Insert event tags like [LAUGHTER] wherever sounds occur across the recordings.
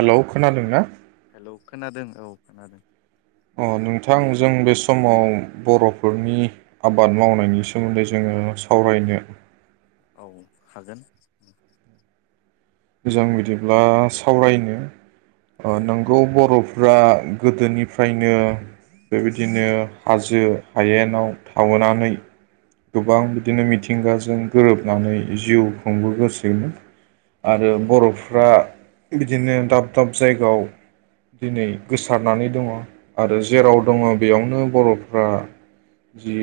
Hello खोनादोंना? औ खोनादों औ खोनादों। अ नोंथां जों बे समाव बर'फोरनि आबाद मावनायनि सोमोन्दै जोङो सावरायनो औ हागोन। जों बिदिब्ला सावरायनो औ अ नोंगौ बर' फोरा गोदोनिफ्रायनो बेबायदिनो हाजो हायेनाव थाबोनानै गोबां बिदिनो मिथिंगाजों गोरोबनानै जिउ खुंबो गोसिनोमोन। आरो औ बर'फ्रा बिदिनो दाब दाब जायगायाव दिनै गोसारनानै दङ। आरो जेराव नंगौ दङ बेयावनो बर'फ्रा जि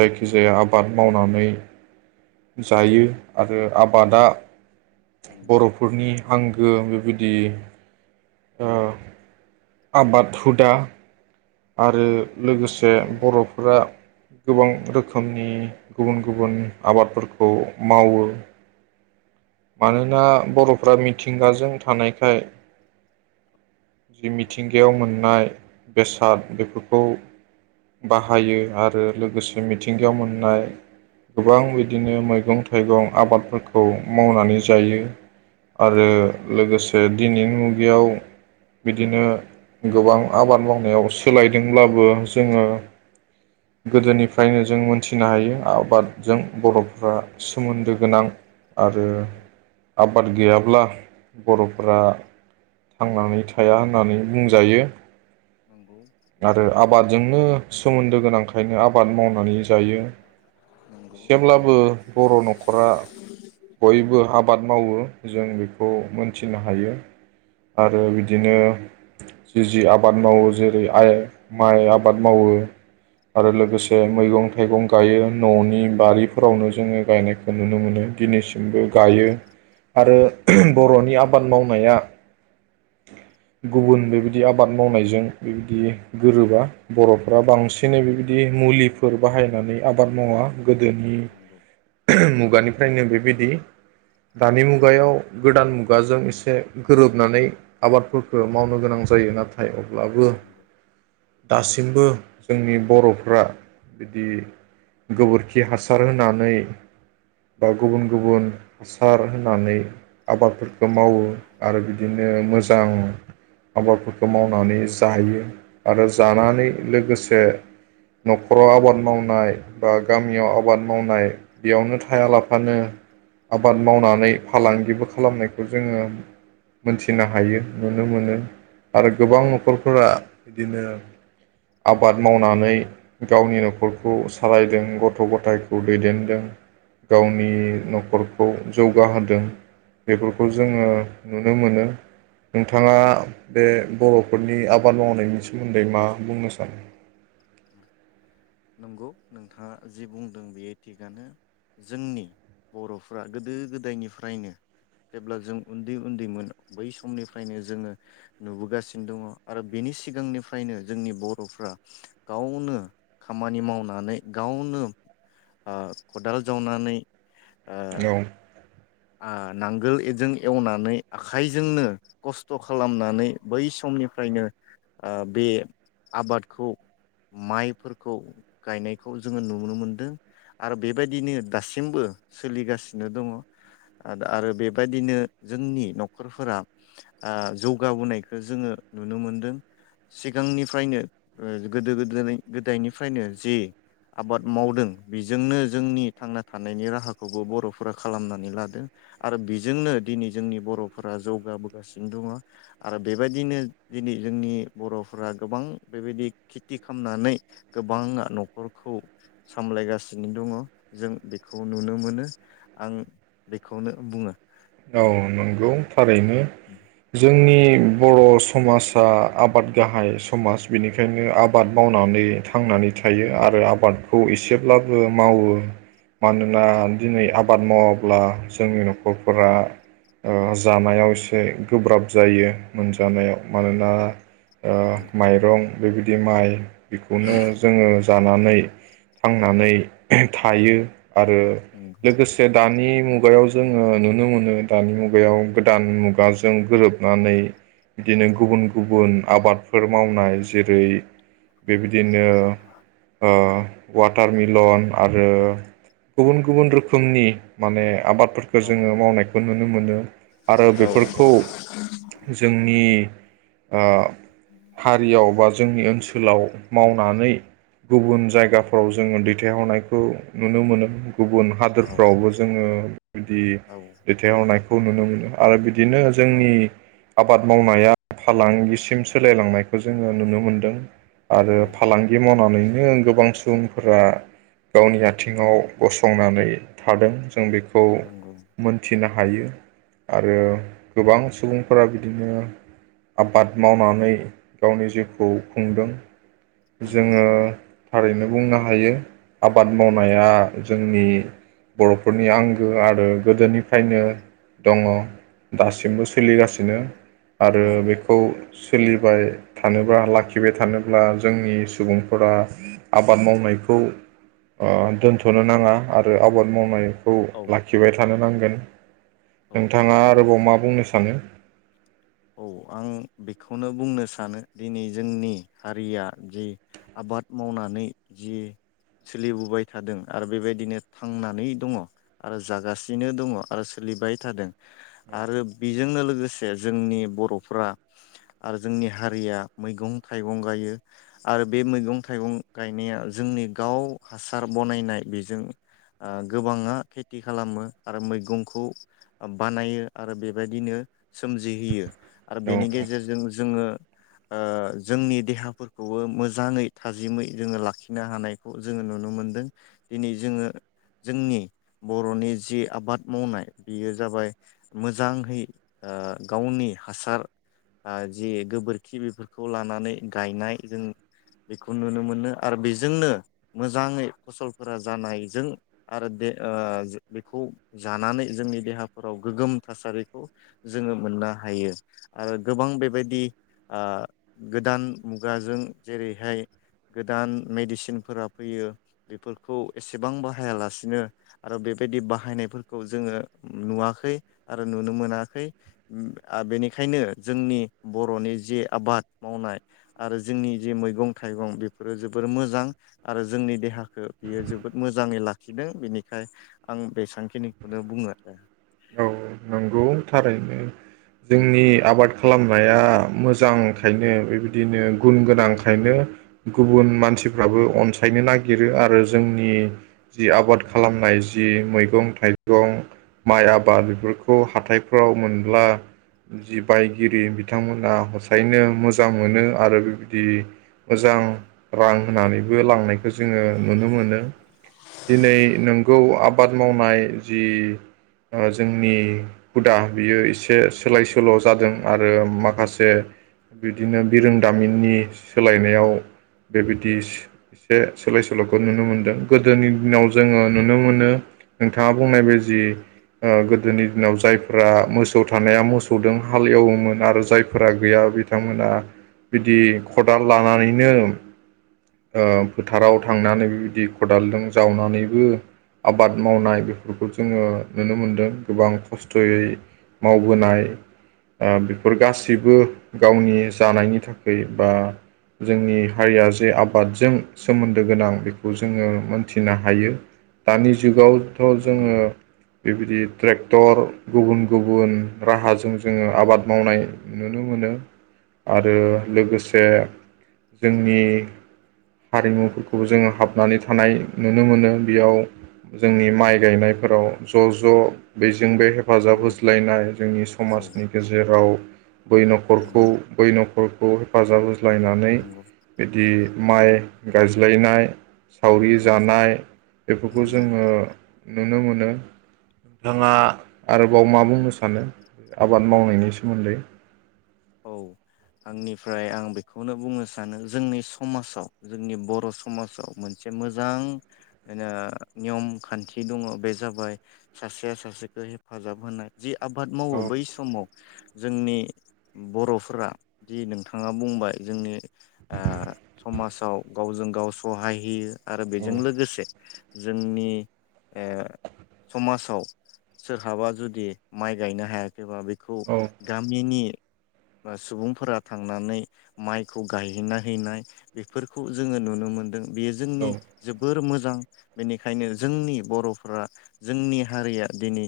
जायखिजाया आबाद मावनानै जायो आरो आबादा नंगौ बर'फोरनि आं गो बेबायदि ओ आबाद हुदा आरो लोगोसे औ बर'फोरा गोबां रोखोमनि गुबुन गुबुन आबादफोरखौ मावो मानोना बर'फ्रा मिथिंगाजों थानायखाय जि औ मिथिंगायाव मोननाय बेसाद बेफोरखौ बाहायो आरो लोगोसे मिथिंगायाव मोननाय गोबां बिदिनो मैगं थाइगं आबादफोरखौ मावनानै जायो। आरो नंगौ लोगोसे दिनै मुगायाव बिदिनो गोबां आबाद मावनायाव सोलायदोंब्लाबो जोङो गोदोनिफ्रायनो जों मोनथिनो हायो आबादजों बर'फोरा सोमोन्दो गोनां आरो औ आबाद गैया ब्ला बर'फोरा थांनानै थाया होननानै बुंजायो। नंगौ आरो नंगौ आबादजोंनो सोमोन्दो गोनांखायनो आबाद मावनानै जायो एसेब्लाबो बर' न'खरा जेबो आबाद मावो जों बेखौ मोनथिनो हायो आरो नंगौ बिदिनो जि जि आबाद मावो जेरै आइ माइ आबाद मावो आरो लोगोसे नंगौ मैगं थाइगं गायो न'नि बारिफोरावनो जोङो गायनायखौ नुनो मोनो दिनिसि गायो नंगौ आरो नंगौ नंगौ बर'नि आब आबाद मावनाया गुबुन बेबायदि आबाद मावनायजों बेबायदि गोरोबा बर'फ्रा बांसिनै बेबायदि मुलिफोर बाहायनानै आबाद मावा गोदोनि नंगौ मुगानि ओफ्राय नों बेबायदि दि दानि नंगौ मुगायाव गोदान मुग गाजों एसे गोरोबनानै आबादफोरखो मावनो गोनां जायो नाथ थाय ब्लाबो नंगौ दासिमबो जोंनि बर'फ्रा बिदि गोबोरखि हासार होनानै बा गुबुन नंगौ गुबुन सार होनानै आबादफोरखो मावो आरो बिदिनो मोजां आबादफोरखौ मावनानै जायो आरो जानानै लोगोसे न'खराव आबाद मावनाय बा गामियाव आबाद मावनाय बेयावनो थाया लाफानो आबाद मावनानै फालांगिबो खालामनायखौ जोङो मोनथिनो हायो नुनो मोनो आरो औ गोबां न'खरफोरा औ बिदिनो आबाद मावनानै गावनि न'खरखौ सालायदों गथ' गथाय खौ दैदेनदों नंगौ गावनि न'खरखौ जौगाहोदों बेफोरखौ औ जोङो नुनो मोनो नोंथाङा बे बर'फोरनि आबाद मावनायनि सोमोन्दै मा बुंनो सानो नंगौ नोंथाङा जि बुंदों बेयो थिगानो जोंनि बर'फ्रा गोदो गोदायनिफ्रायनो जेब्ला जों उन्दै उन्दैमोन बै समनिफ्रायनो जोङो नुबोगासिनो दङ आरो बेनि सिगांनिफ्रायनो जोंनि बर'फ्रा गावनो खामानि मावनानै गावनो ओ खदाल जावनानै ओ औ आं नांगोल एजों एवनानै आखाइजोंनो खस्थ' खालामनानै बै समनिफ्रायनो ओ बे आबादखौ माइफोरखौ गायनायखौ जोङो नुनो मोनदों आरो बेबायदिनो दासिमबो सोलिगासिनो दङ ओ दा आरो बेबायदिनो जोंनि न'खरफोरा ओ जौगाबोनायखो जोङो नुनो मोनदों सिगांनिफ्रायनो ओ गोदो गोदो गोदायनिफ्रायनो जि आबाद मावदों बेजोंनो जोंनि थांना थानायनि राहाखौबो बर'फोरा खालामना नानै लादों आरो बेजोंनो दिनै जोंनि बर'फोरा जौगाबोगासिनो दङ आरो बेबायदिनो दिनै जोंनि बर'फोरा गोबां बेबायदि खिथि खालामनानै गोबाङा न'खरखौ सामलायगासिनो दङ जों बेखौ नुनो मोनो आं बेखौनो बुङो। औ नंगौ। थारैनो जोंनि बर' समाजा आबाद गाहाय समाज बेनिखायनो आबाद मावनानै थांनानै थायो आरो आबादखौ एसेब्लाबो मावो मानोना दिनै आबाद मावाब्ला जोंनि न'खर फोरा ओ जानायाव एसे गोब्राब जायो मोनजानाया मानोना ओ माइरं ओमफ्राय बिदि माइ बेखौनो जोङो जानानै थांनानै थायो। आरो लोगोसे दानि मुग गायाव जोङो नु नुनो मोनो दानि मुगायाव गोदान मुगाजों गोरोबनानै बिदिनो गुबुन गुबुन आबादफोर मावनाय जेरै बेबायदिनो ओ वाटार मिलन आरो गुबुन गुबुन रोखोमनि माने आबाद फोरखो औ जोङो नायखौ नुनो मोनो। आरो औ बेफोरखौ जोंनि ओ हारियाव बा जोंनि ओनसोलाव मावनानै गुबुन जायगाफोराव जोङो दैथायहरनायखौ नुनो मोनो। गुबुन औ हादोरफ्रावबो जोङो बिदि औ रनायखौ नुनो मोनो आरो बिदि बिदिनो औ जोंनि आबाद मावनाया फालांगिसिम सोलायलांनायखौ जोङो नुनो मोनदों। आरो औ फालांगि मन नानैनो गोबां सुबुंफोरा गावनि आथिङाव गसंनानै थादों। जों बेखौ नंगौ नो हायो आरो गोबां सुबुंफोरा बिदिनो आबाद मावनानै गावनि जिउखौ खुंदों। नंगौ जोङो थारैनो बुंनो हायो। आबाद औ मावनाया जोंनि बर'फोरनि आंगो आरो गोदोनिफ्रायनो दङ। दासिमबो औ सोलिगासिनो आरो बेखौ सोलिबाय थानोब्ला लाखिबाय थानोब्ला जोंनि सुबुंफोरा आबाद मावनायखौ दोनथ'नो नाङा आरो आबाद मावनाय खौ औ लाखिबाय थानो नां [INAUDIBLE] औ नोंथाङा आरोबाव मा बुंनो सानो औ आं बेखौनो बुंनो सानो दिनै जोंनि हारिया जि आबाद मावनानै जि सोलिबोबाय थादों आरो बेबायदिनो थांनानै दङ आरो जागासिनो दङ आरो सोलिबाय थादों आरो बेजोंनो लोगोसे जोंनि बर'फ्रा आरो जोंनि हारिया मैगं थाइगं गायो आरो बे मैगं थाइगं गायनाया जोंनि गाव हासार बनायनाय बेजों गोबाङा खेथि खालामो आरो मैगंखौ बानायो आरो बेबायदिनो सोमजिहोयो आरो औ बेनि औ गेजेरजों जोङो ओ जोंनि देहाफोरखौबो मोजाङै थाजिमै जोङो लाखिनो हानायखौ जोङो नुनो मोनदों दिनै जोङो जोंनि बर'नि जि आबाद मावनाय बेयो जाबाय मोजाङहै ओ गावनि हासार जि गोबोरखि बेफोरखौ लानानै गायनाय जों बेखौ नुनो मोनो आरो बेजोंनो मोजाङै फसलफोरा जानायजों आरो ओ बेखौ जानानै जोंनि देहाफोराव गोग्गोम थासारिखौ जोङो मोननो हायो आरो गोबां बेबायदि आ गोदान मुगाजों जेरैहाय गोदान मेडिसिनफोरा फैयो बेफोरखौ एसेबां बाहायालासिनो आरो बेबायदि बाहायनायफोरखौ जोङो नुवाखै आरो नुनो मोनाखै आ बेनिखायनो जोंनि बर'नि जे आबाद मावनाय आरो जोंनि जे मैगं थाइगं बेफोरो जोबोर मोजां आरो जोंनि देहाखौ बियो जोबोद मोजाङै लाखिदों बेनिखाय आं बेसेबांखिनिखौनो बुङो आरो बुं थारैनो जोंनि आबाद खालामनाया मोजांखायनो बेबायदिनो गुन गोनांखायनो गुबुन मानसिफ्राबो अनसायनो नागिरो आरो जोंनि जि आबाद खालामनाय जि मैगं थाइगं माइ आबाद बेफोरखौ हाथाइ हाथाइफ्राव मोनब्ला जि बायगिरि बिथांमोना हसायनो मोजां मोनो आरो बेबायदि मोजां रां होनानैबो लांनायखौ जोङो नुनो मोनो दिनै नोंगौ आबाद मावनाय जि जोंनि हुदा बियो एसे सोलाय सोल' जादों आरो माखासे बिदिनो बिरोंदामिननि सोलायनायाव बेबायदि एसे सोलाय सोल'खौ नुनो मोनदों गोदोनि दिनाव जोङो नुनो मोनो नोंथाङा बुंनाय बायदि गोदोनि दिनाव जाय फोरा मोसौ थानाया मोसौजों हालेवोमोन आरो जायफोरा गैया बिथांमोना बिदि खदाल लानानैनो ओ फोथाराव थांनानै बेबायदि खदालजों जावनानैबो आबाद मावनाय बेफोरखौ जोङो नुनो मोनदों गोबां खस्थ' खस्थयै मावबोनाय बेफोर गासैबो गावनि जानायनि थाखाय बा जोंनि हारिया जे आबादजों सोमोन्दो गोनां बेखौ जोंङो मोनथिनो हायो दानि जुगाव। थ नंगौ जोंङो बेबायदि। ट्रेक्टर। गुबुन गुबुन राहाजों जोंङो आबाद मावनाय नुनो मोनो आरो लोगोसे जोंनि हारिमुफोरखौबो जोंङो हाबनानै थानाय नुनो मोनो बेयाव जोंनि माइ गायनायफोराव ज'ज' बेजों बे हेफाजाब नंगौ होज्लायनाय जोंनि औ समाजनि गेजेराव बै न'खरखौ नंगौ बै नखर खौ हेफाजाब होनाय। होज्लायनानै नंगौ बिदि। माइ गायज्लायनाय। सावरि नंगौ जानाय बेफोरखौ नंगौ जोंङो। नुनो मोनो नोंथाङा। आरोबाव मा बुंनो सानो आबाद मावनायनि सोमोन्दै। औ आंनिफ्राय आं बेखौनो बुंनो सानो जोंनि समाजाव जोंनि बर' समाजाव मोनसे मोजां नियम खान्थि दङ बे जाबाय सासेया सासेखौ हेफाजाब होनाय जि आबाद औ मावो औ बै समाव जोंनि बर'फोरा जि नोंथाङा बुंबाय जोंनि समाजाव गावजों गाव सहाय होयो। आरो बेजों लोगोसे। जोंनि ओ समाजाव सोरहाबा जुदि माइ गायनो हाया खैबा एबा बेखौ औ गामिनि सुबुंफोरा थांनानै माइखौ गायहैना हैनाय बेफोरखौ जोंङो नुनो मोनदों। बेयो औ जोंनि जोबोर मोजां। मोजां बेनिखायनो जोंनि बर'फोरा जोंनि हारिया दिनै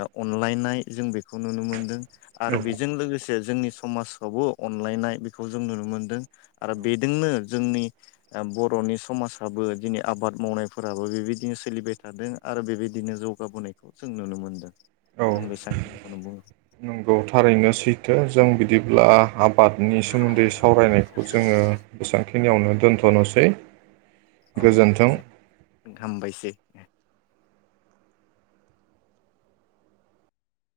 अनलायनाय जों बेखौ नुनो मोनदों। आरो बेजों लोगोसे। जे जोंनि समाजावबो अनलायनाय बेखौ जों नुनो मोनदों आरो बेजोंनो जोंनि बर'नि समाजाबो दिनै आबाद मावनायफोराबो बेबायदिनो सोलिबाय थादों आरो बेबायदिनो जौगाबोनायखौ जों नुनो मोनदों। औ आं बेसांखिनिखौनो बुङो नंगौ थारैनो सैथो। जों बिदिब्ला। आबादनि सोमोन्दै सावरायनायखौ जोंङो बेसेबांखिनि खिनियावनो दोन्थ'नोसै। औ ओं हामबायसै।